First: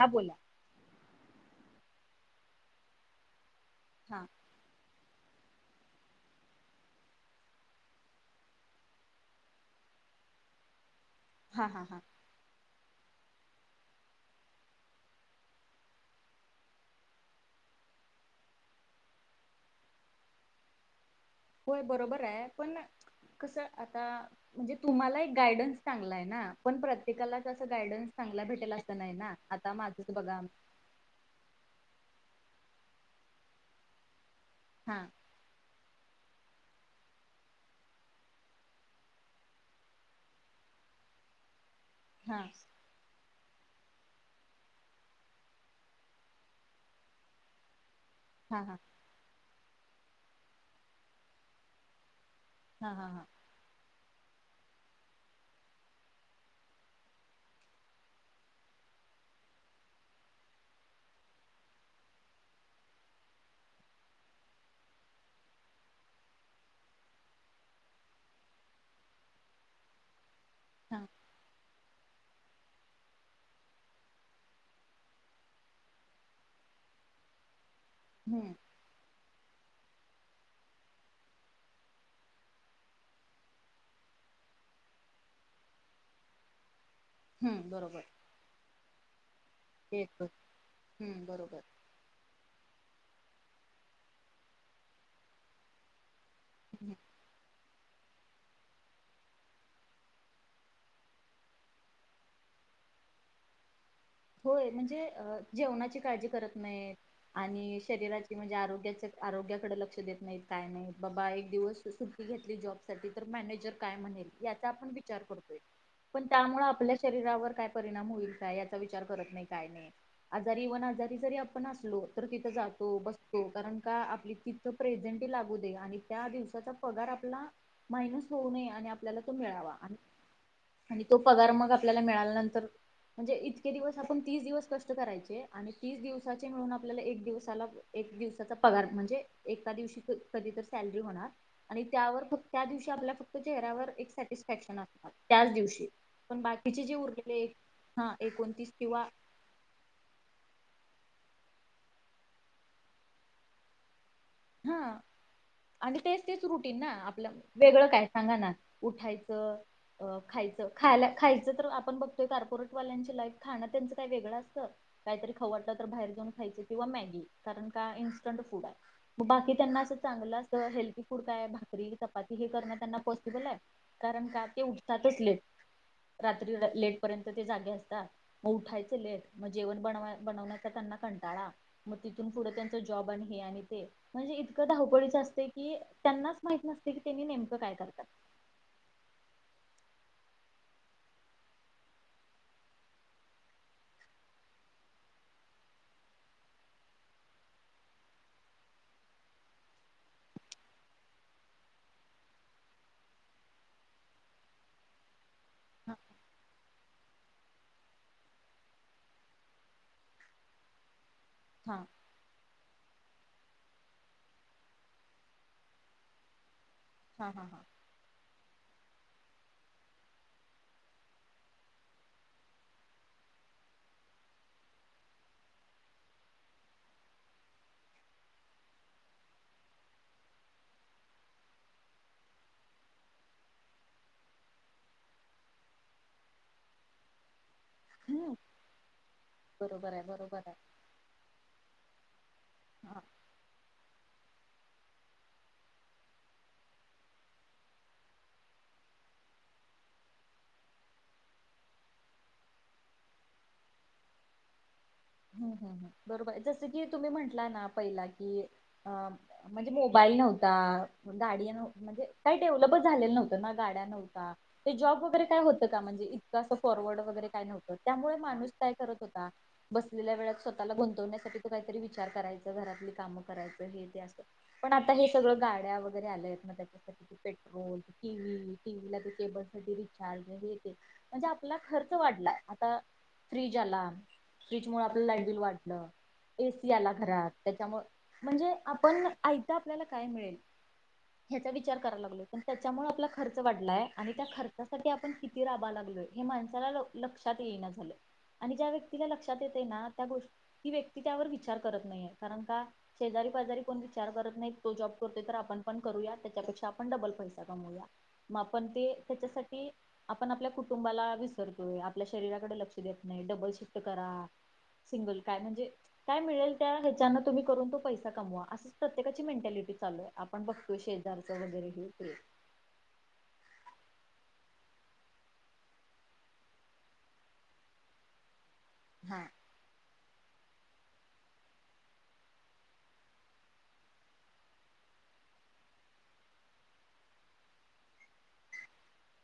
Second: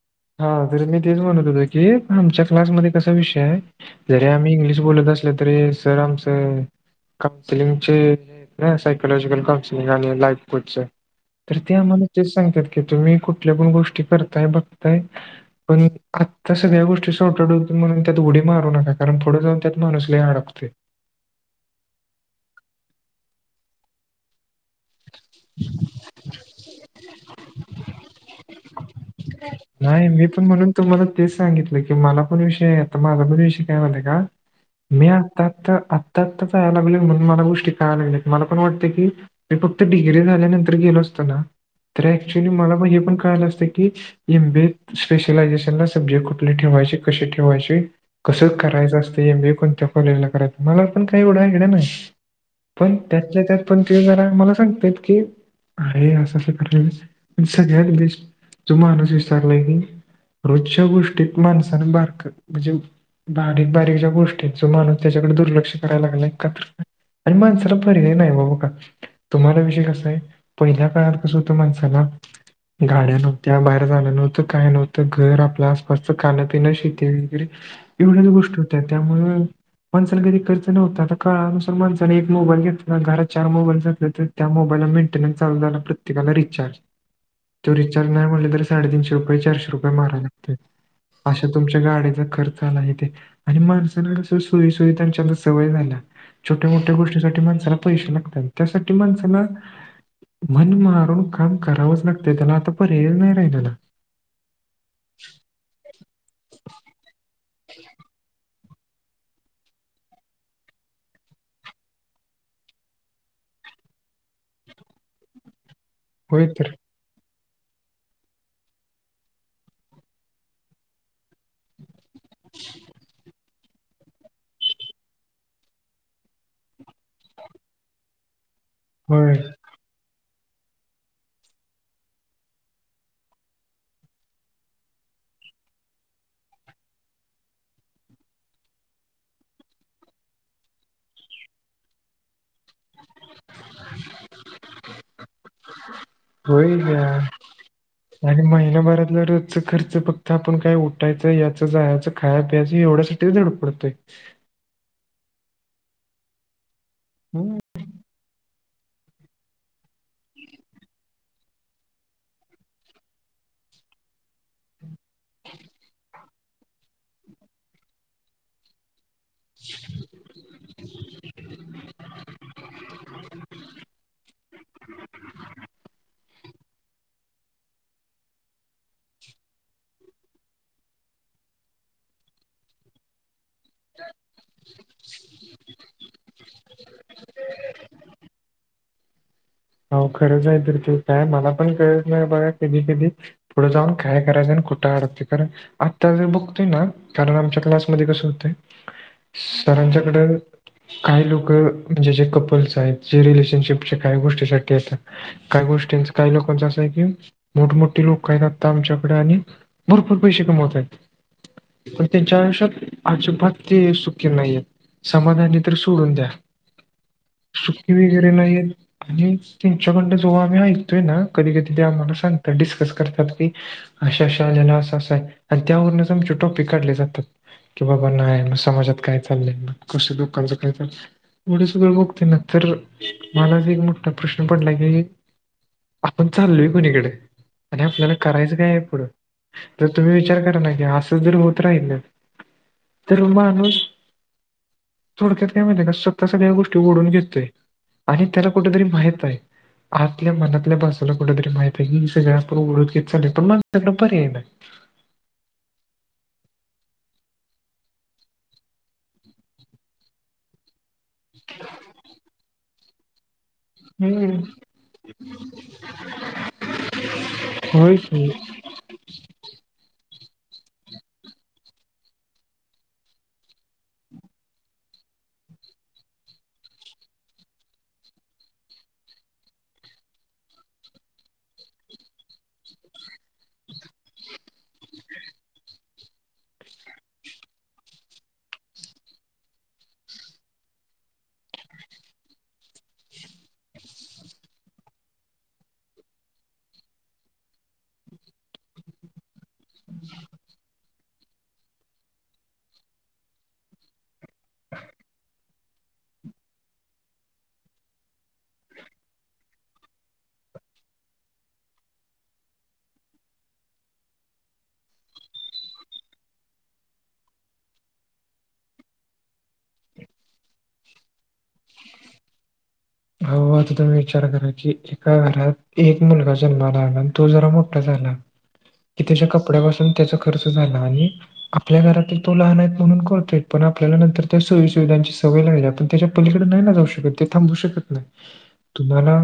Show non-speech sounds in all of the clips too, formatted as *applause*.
हां बोलां हां जरी मी तेचं म्हणतं होतो की आमच्यां क्लासमध्यें कसां विषय आहे जरी हा आम्हीं इंग्लिश बोलतं असं तरी सरं आमचं कौनसिलिंगचे सयकॉलाॉजिकल कौनसिलिंग आणि लाईफ कोचचं तरं हा ते हा हा आम्हांला तेचं सांगत्यांत की तुम्हीं कुठल्यां पणं गोष्टी करतांय बघतांय पणं आंत्ता सगळ्यां गोष्टीं सोप्या हायंत म्हणूंन त्यांत उडी मारूं नकां कारणं पुढं जाऊंन त्यांत माणूंस लंय अडाकतयं होयं बरोबर हायं पणं कसं आंता म्हणजे तुम्हांला एक गायंडन्स चांगला हांय नां पणं प्रत्येकालां चं असं गायंडन्स चांगला भेटेल असं नांय नां आंता माझंच बघां तुम्हांला तेचं सांगितलं की मलां पणं विषय हांय आंता माझां पणं विषय कायं व्हायंलायं कां हा मी आं आंत्ता आंत्ता आंता आंता जांया लागलोय म्हणूंन मलां गोष्टी कळांय लागल्यां मलां पणं वाटतंय की मी फक्तं डिग्री झाल्यानंतर गेलो असतो नां तरं हा ऍक्च्युली मलां पणं हे पणं क कळालं असतं की एमबीए स्पेशलायझेशन लां सब्जेक्ट कुठले ठेवांयचे कसे ठेवांयचे कसं हा हा करायचं असतं एमबीए कोणत्यां कॉलेजलां करायचं मलां पणं कांय एवढं आयडिया नांय हा पणं हा हा त्यांतल्या त्यांत पणं ते जरां मलां सांगत्यात की अरे असं असं करं पणं सगळ्यांत बेस्ट तो माणूंस विचारंलाय की रोजच्यां गोष्टींत माणसानं बारक मजे बारीक बारीक ज्यां गोष्टी हायंत जो माणूंस त्यांच्याकडे दुर्लक्ष करांय लागलांय कां तरं आणि माणसांला पर्याय नाहीं बाबां कां तुम्हांला विषय कसां आहे पहिल्या हा काळाउत कसं होतं माणं हे पहां गाड्यां नव्हत्यां बाहेर जाणं नव्हतं कायं नव्हतं घरं आपल्या आसपासचं खाणंपिणं शेती वगैरें एवढ्यांचं हम्म गोष्टी होत्यां त्यांमुळं माणसानं घरी खर्च नव्हतां आंता काळांनुसारं माणसानं एक मोबाईल घेतला आणि घरांत चार मोबाईल जातं तरं त्यां मोबाईलला मेंटेनन्स चालुं झालां प्रत्येकांला रिचार्ज हम्म तो बरोबर रिचार्ज नांय म्हणलं तरं साडे तीनशे रुपये चारशे रूपये तेच मारावे बघ. लागत्यांत हम्म अशे बरोबर तुमच्यां गाडीच्यां खर्च आंन आहे ते आणि माणसांना कसं सोयी सोयी त्यांची आंता सवयं झालीया छोट्यां मोठ्यां गोष्टीसांठी माणसांला पैसे लागत्यांल त्यांस माणसांला मनं मारूंन कामं करावंच लागतंय त्यांला आंता पर्यायचं नांय राहिलेला होयं म्हणजे जेवणांची काळजी करतं नाहींत आणि शरीराची म्हणजे आरोग्यांची आरोग्यांकडे लंक्ष देतं नाहींत कायं नाहींत बाबां एक दिवसं सुट्टी घेतली जॉबसाठी तरं मॅनेजरं कायं म्हणेल यांचा आपणं विचांर करतोय आहे *inaudible* *unintelligible* पणं त्यांमुळं तर आपल्यां शरीरांवरं कायं परिणाम हुईल कां विचारं करतं नाहीं कायं नाहीं आजारी वंन आजारी जरी आपणं असलो तरं तिथं जातो बसतो कारणं कां आपली तिथं प्रेझेंटी लागूं दे आणि त्यांदिवसांचा पगांर आपलां मायनंस होऊंन नये आणि आ आपल्यांला तो होय मिळांवा आणं, आणि तो पगांर मगं आपल्यांला मिळाल्यानंतर, म्हणजे इ ईतके दिवस आपण, तीस दिवस कष्ट करायचे, आणि तीस दिवसाचे मिळून, आपल्याला एक दिवसाला एक दिवसाचा पगार, म्हणजे एका दिवशी, क् कधी तर सॅलरी होणार आणि त्यावर, फक्त त्या दिवशी आपल्याला, फ क्त, चेहऱ्यावर एक सॅटिस्फॅक्शन असणार, त्याच दिवशी, पण होय बाकीचे जे या उरलेले हा आणि एकोणतीस महीनाभर किंवा जर *unintelligible* खर्च फक्त आपण काय उठायचं, याच-जायाच, खाय-पियाच एवढ्यासाठीच धडपडतोय. हं आणि, तेच- तेच रुटीन ना, आपलं हम्म वेगळं काय सांगा ना, उठायचं अ खायचं, खायला खायचं तर, आपण बघतोय, कार्पोरेटवाल्यांची लाइफ, खाणं त्यांचं काही वेगळं असतं. काहीतरी खाऊ वाटल, तर बाहेर जाऊन खायच किंवा मॅगी, कारण का, इन्स्टंट फूड ये. म बाकी, त्यांना असं चांगलं, असं हेल्थी फूड काय, भाकरी, चपाती हे करण, त्यांना पॉसिबल ये? कारण का, ते उठतातच लेट, रात्री र लेटपर्यंत, ते जागे असता. म उठायचं लेेट, म जेवण बन-बनवण्याचा त्यांना कंटाळा. म तिथून पुढं त्यांचा जाॅब, आणि हे अणि ते. म्हणजे इतकं धावपळीच असत की, त्यांनाच माहीत नसते की, त्यांनी नेमकं काय करतात? अवघडच हाय तर ते काय, मला पण कळतं नाही, बघा कधी-कधी पुढ जाऊन काय करायचं, अन कुठं *unintelligible* आत्ता जे बघतोय ना, कारण आमच्या क्लासमध्ये कसं होतंय? सरांच्याकड काही लोकं, म्हणजे जे कपल्स आहेत, जे रिलेशनशिपचे काही गोष्टी शक्य ये त, काही हा गोष्टींचं, काही लोकांच असं य कि मोठ-मोठी लोकं आहेत, आता आमच्याकड, आणि भरपूर पैसे कमवतायेत. हां. पण त्यांच्या आयुष्यात, अजिबात ते सुखी नाहीयेत. समाधानी, तर सोडून द्या. हां हां हां. *unintelligible* नाहीयेत. आणि त्यांच्याकडन जेव्हा आम्ही ऐकतोय ना, कधी- कधी ते आम्हाला सांगतात, डिस्कस करतात की अशा-अशा ह्याला, असं-असं य, अन त्यावरूनच आमचे, टोपीक काढले जातात. की बाबा नाय, म समाजात काय चाललंय, मग कसं लोकांच काय चालय.? एवढं सगळ बघतोय ना तर, मलाच एक मो ठा प्रश्न पडलाय की, आपण चाललोय कुणीकड? आणि आपल्याला हम्म करायचं काय ये पुढं? तर बरोबर आहे तुम्ही विचार बरोबर आहे. करा ना, की असं जर होत राहील हां. तरून माणूस थोडक्यात काय माहितीये का, स्वतः सगळ्या गोष्टी ओढून घेतोय, आणि हे त्याला कुठतरी माहित आहे. आतल्या मनातल्या बाजूला, कुठंतरी माहित आहे की, सगळं आपण ओढत घेत चालोय, पण *unintelligible* पर्याय नाय. हम् हम् ह बरोबर, ये जसं की तुम्ही म्हंटला ना, पहिला की अ म्हणजे मोबाईल नव्हता, गाडी नव्ह म्हणजे काही डेव्हलपच झालेलं नव्हतं त ना गाड्या नव्हता हम्म ते जॉब वगैरे काय होतं का, म्हणजे इतकं असं फॉरवर्ड वगैरे काय नव्हतं, होय त्यामुळ की माणूस काय करत होता? बसलेल्या वेळात स्वतःला गुंतवण्यासाठी, ते काहीतरी विचार करायचा, घरातली कामं करायचं, हे ते असं पण आता हे सगळं गाड्या वगैरे, आल्यात ना त्याच्यासाठी ते पेट्रोल, ती टीव्ही, टीव्हीला ते केबलसाठी रिचार्ज, मग हे ते म्हणजे आपला खर्च वाढलाय, आता फ्रीज आला. ह फ्रीज मूळ आपल्याला लाईट बील वाटलं? एसी आला घरात, त्याच्यामु म्हणजे आपण ऐदा आपल्याला काय मिळेल? ह्याचा विचार करायला लागलोय, पण त्याच्यामुळे आपला खर्च वाढलाय, आणि त्या खर्चासाठी आपणिती राबा लागलोय, हे माणसाला लक्षात येई नाही झालं व्यक् तिला लक्षात येते ना, त्या गोष्ट ही व्यक्ती त्यावर विचार करत नाहीये, कारण का शेजारी पाजारी कोण विचार करत नाही, तो जॉब करते तर आपण पण करूया त्याच्यापेक्षा आपण डबल पैसा कमूया? मग आपण ते त्याच्यासाठी, आपण आपल्या कुटुंबाला विसरतोय, आपल्या शरीराकडे लक्ष देत नाही, डबल शिफ्ट करा सिंगल काय म्हणजे? काय मिळेल, त्या ह्याच्याना तुम्ही करून तो पैसा कमवा असंच प्रत्येकाची मेटॅलिटी चालू आहे? पण बघतो शेजारचं वगैरे हे ते, हो आता तुम्ही विचार करा की,. एका घरात एक मुलगा जन्माला आला आणि तो जरा मोठा झाला कि, हा त्याच्या कपड्यापासून त्याचा खर्च झाला, आणि आपल्या घरातील तो लहान आहेत म्हणून करतो?, पण आपल्याला नंतर त्या सोयी सुुविधांची सवय लागली पण त्याच्या, पलीकडे नाही ना जाऊ शकत, ते थांबू शकत नाही तुम्हाला,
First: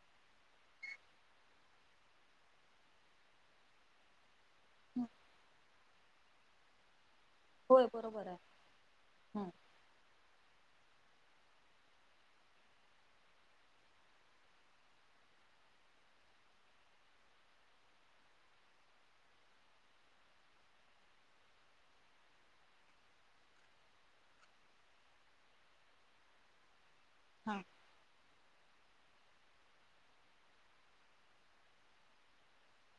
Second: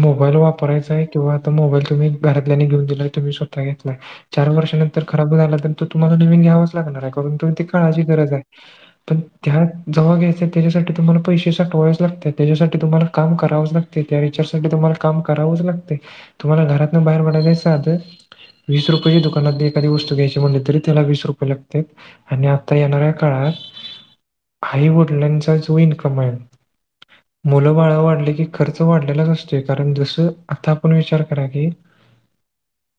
मोबाईल वापरायचाय किंवा आता मोबाईल तुम्ही घरातल्या घेऊन दिलाय तुम्ही स्वतः घेतलाय? चार वर्षांानंतर खराब झाला तरंत तुम्हाला नवीन घ्यावा. लागणार आहे कारण होय काळाची बरोबर गरज आहे पण हा त्या, जव घ्याय त्याच्यासाठी तुम्हाला पैसे सा टोवायच लागत त्याच्यासाठी, तुम्हाला काम करावंच लागते, त्या विचारसाठी तुम्हाला काम करावंच लागते? तुम्हाला घरात ना बाहेर पडायलाचधं *unintelligible* वीस रुपयेची दुकानात एादी वत घ्यायची म्हटले त त्याला वीस रुपये लागतेात? आणि आता येणाऱ्या काळात आई वडलां चा जो इन्कम आहे. हा मुलं बाळ वाढ की खर्च, वाढलेलाच असतो. कारण जस आपण विचार की,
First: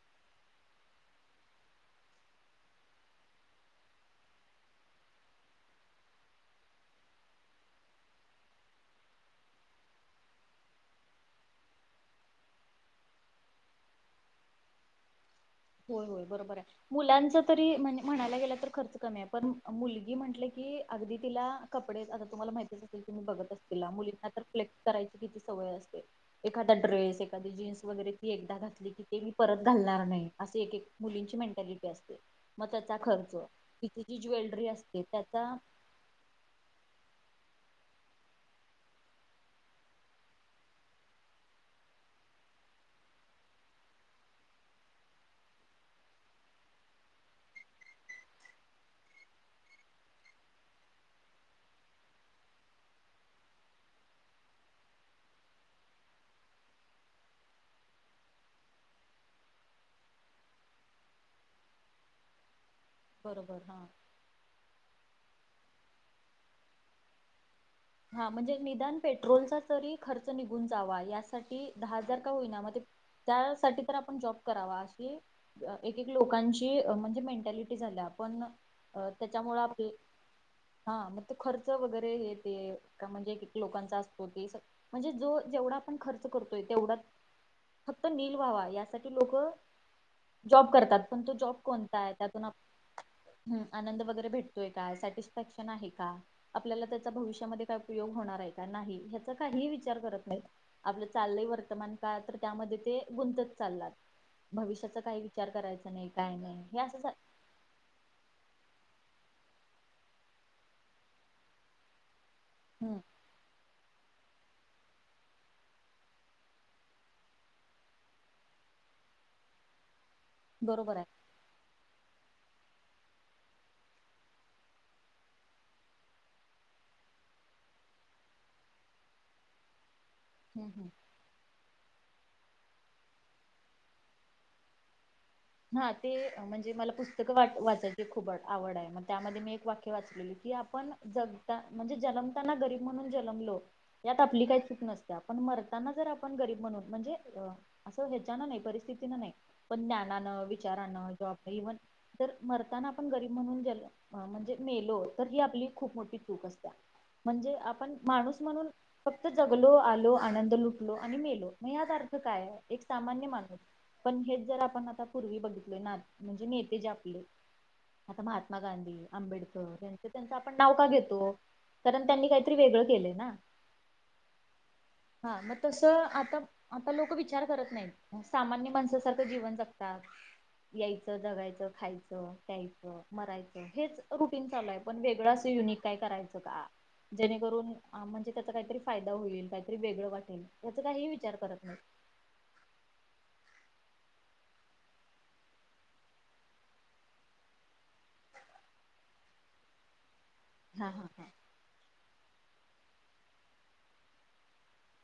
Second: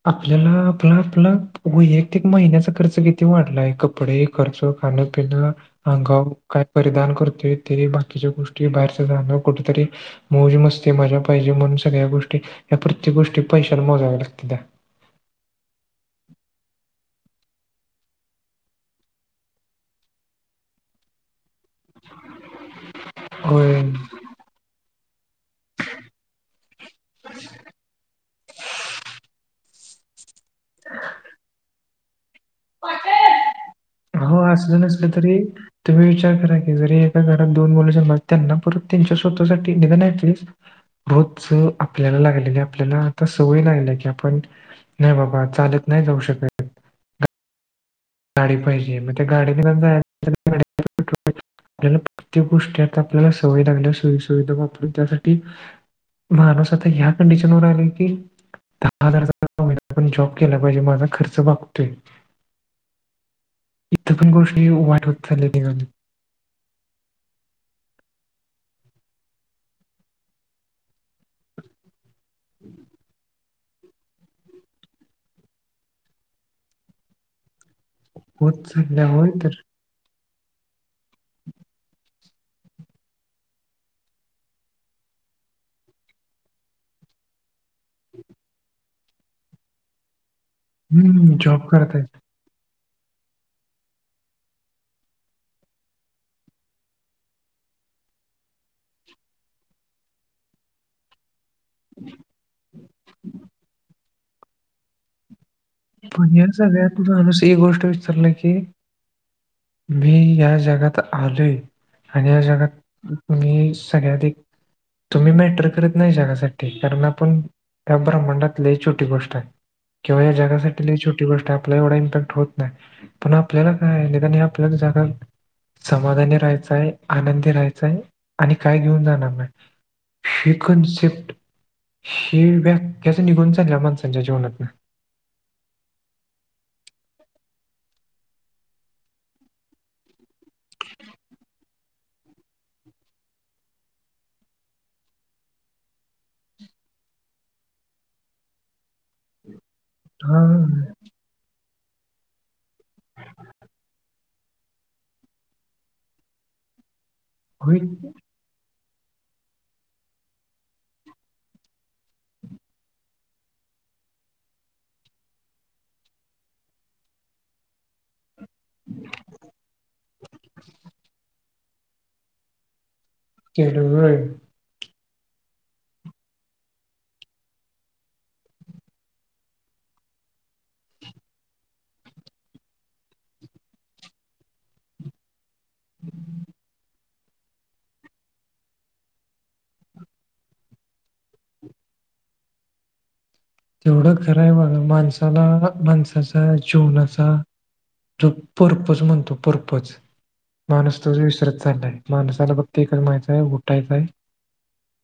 आपल्याला आपला, आपला वैयक्तिक महिन्याचा खर्च किती वाढलाय कपडे खर्च खान पिन अंगावर काय परिधान करतो, ते बाकीच्या गोष्टी जाण कुठंतरी, मोज मस्ते मजा पाहिजे, म्हणून सगळ्या गोष्टी या प्रत्येक गोष्टी पैशाला मोजाव्या लागते. त्या होय होय बरोबर आहे? मुलांच तरी म्हणजे म्हणायला गेलं तर खर्च कमी आहे पण मुलगी म्हटले की अगदी तिला? कपडे आता तुम्हाला माहितीच असेतील तुम्ही बघत अस का होय मुलींना तर फ्लेक् करायची किती सवय असते एखादा ड्रेस एखादीे जीन्स वगैरे, ी एकदा घातली की, ते मी परत घालणार नाही. असे एक एक मुलींची मेंटॅलिटी असते? मग त्याचा खर्च, तिची हो ज्वेलरी असलं असते नसलं तरी त्याचा, तुम्ही विचार करा की जरी एका घरात दोन मुलं जनम त्यांना परत त्यांच्या स्वतःसाठी निघ नाही. पलीज रोज आपल्याला लागलेली आपल्याला आता सवय लागल्या की आपण *unintelligible* नाही बाबा चालत नाही जाऊ शकत? गाडी पाहिजे मग त्या गाडीने पण जाय *inaudible* आपल्याला प्रत्येक गोष्टीत आपल्याला सवय लागल्या सोयी सुविधा वापरून त्यासाठी, माणूस आता ह्या कंडिशनवरर आलेय की, दहा हजार पण जॉब केला पाहिजे. माझा खर्च वागतोय, बरोबर हा? पण कोष्ट वाट होत चाल तेगा- हा म्हणजे निदान पेट्रोलचा तरी खर्च निघून जावा यासाठी दहा हजार, का होईना मग ते त्यासाठी तराआपण जॉब करावा, अशी एक एक लोकांची म्हणजे मेंटॅलिटी झाल्या पण होत चालल्या होय तर त्याच्यामुळं आपले हा मग तो खर्च वगैरे हे ते, का म्हणजे एक एक लोकांचा असतो ते, म्हणजे जो जेवढा आपण खर्च करतोय तेवढा फक्त नील व्हावा, यासाठी लोकं जॉब करतात, पण तो हम्म जॉब करतायत कोणता आहे त्यातून आप हम्म, आनंद वगैरे भेटतोय का, सॅटिस्फॅक्शन आहे का, आपल्याला भविष्यामधे काय उपयोग होणार आहे का, नाही हेचा काही विचार करत नाही, आपलं चाललय वर वर्तमान काळ तर त्यामध्ये ते गुंतत चाललात, भविष्याचा काही विचार कराय पण मेन सगळ्यात माणूस एक गोष्ट विसरला की मी या जगात आलोय, आणि या जगात हम्म ही सगळ्यात तुम्ही मॅटर करत नाही जगासाठी, कारण आपण या ब्रम्हांडात लय छोटी गोष्ट हाय, किंवा या जगासाठी लय बरोबर आहे छोटी गोष्ट आहे आपला एवढा इम्पॅक्ट होत नाही, पण आपल्याला काय निदान या आपल्या जगात समाधानी राहायचाय, आनंदी राहायचाय, आणि काय घेऊन जाणार नाही. हि हम्म हम्म कनसेप्ट, हि व्याक्याच निघून चालल्या माणसांच्या जीवनातून. हा, ते म्हणजे मला पुस्तकं वा वाचायची खूप आवड आहे, मग त्यामध्ये मी एक वाक्य वाचलेली की आपण जगता म्हणजे जनमताना गरीब म्हणून जनमलो यात आपली काही चूक नसत्या, पण मरताना जर आपण गरीब म्हणून म्हणजे अ असं ह्याच्यान नाही परिस्थितीनं नाही, पण ज्ञानानं, हा विचारानं, जॉब इव्हन तर मरताना आपण गरीब म्हणून गेलो म्हणजे मेलो, तर ही आपली खूप मोठी चूक असत्या, म्हणजे होय आपण माणूस म्हणून फक्त जगलो, आलो, आनंद लुटलो, आणि मेलो, मग यात अर्थ काय आहे. एक सामान्य माणूस, पण हेच जर आपण पूर्वी बघितलं ना म्हणजे नेते जे आपले, आता मा महात्मा गांधी, आंबेडकर यांच त्यांचं आपण नाव वेगळं का घेतो, कारण त्यांनी काहीतरी वेगळं केलय ना. केलय व्हय. हा मग तसं, आता आता लोकं विचार करत नाहीत, सामान्य माणसासारखं जीवन जगत तात. यायचं जगायचं खायचं प्यायचं मरायचं, हेच रुटीन चालू आहे पण वेगळं असं युनिक काय करायचं का.? जेणेकरून म्हणजे त्याचा काहीतरी फायदा होईल, काहीतरी वेगळं वाटेल, याचा काही विचार करत नाहीत. तेवढं खरं आहे बघा, माणसाला माणसाचा जीवनाचा जो पर्पज म्हणतो पर्पज, हा माणुस हा तोच हा विसरत चाललाय, माणसाला फक्त एकच माहिताय, उठायचय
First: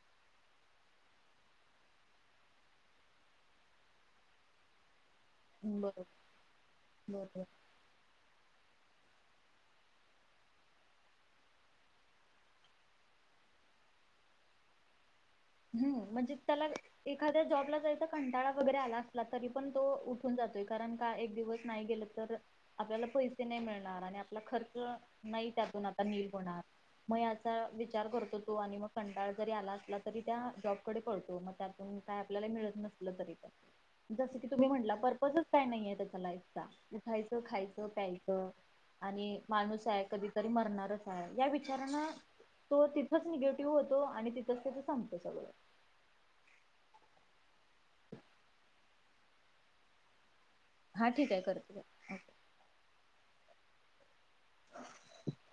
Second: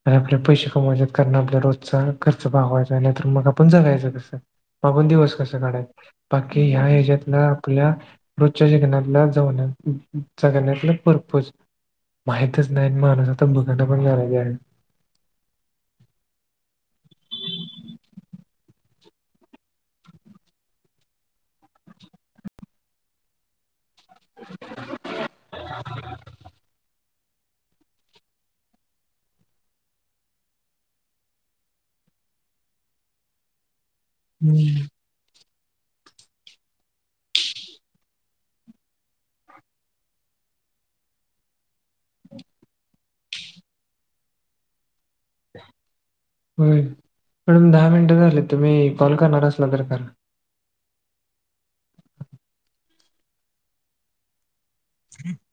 आणि आपल्या पैसे कमावायचेत कारण आपल्या रोजचा खर्च भागवायचाय तर मग आपण जगायचं कसं, मग आपण दिवस कसं काढायच, बरोबर बाकी ह्याज्यातनं, बरोबर आपल्या रोजच्या जिंगण्यातला, जवनातल्या जगण्याचा परपज् माहीतीच नाही अन माणूस आता बघाना पण झालाय त्याच्याकडं. हम्म म्हणजे त्याला एखाद्या जॉबला जायचा जरी कंटाळा वगैरे आला असला, तरी पण तो उठून जातोय कारण का एक दिवस नाही गेलं तर, आपल्याला पैसे ते नाही मिळणार आणि आपला खर्च नाही त्यातून आता नील होणार. मग याचा विचार करतो तो आणि मग कंटाळा जरी आला असला तरी त्या जॉबकडे पळतो मग त्यातून काय आपल्याला मिळत नसल तरी पण. जसं की तुम्ही हम्म म्हटला पर्पजच काय नाहीय त्याचा लाईफचा उठायचं, खायचं, प्यायचं आणि माणूस हाय कधीतरी मरणारच हाय या विचारान तो तिथंच निगेटिव्ह होतो आणि तिथंच त्याचं संपत सगळं. होय मॅडम दहा मिनटं झालेत तुम्ही कॉल करणार असला तर करा. हा ठीक आहे करते ओके. *inaudible* *inaudible*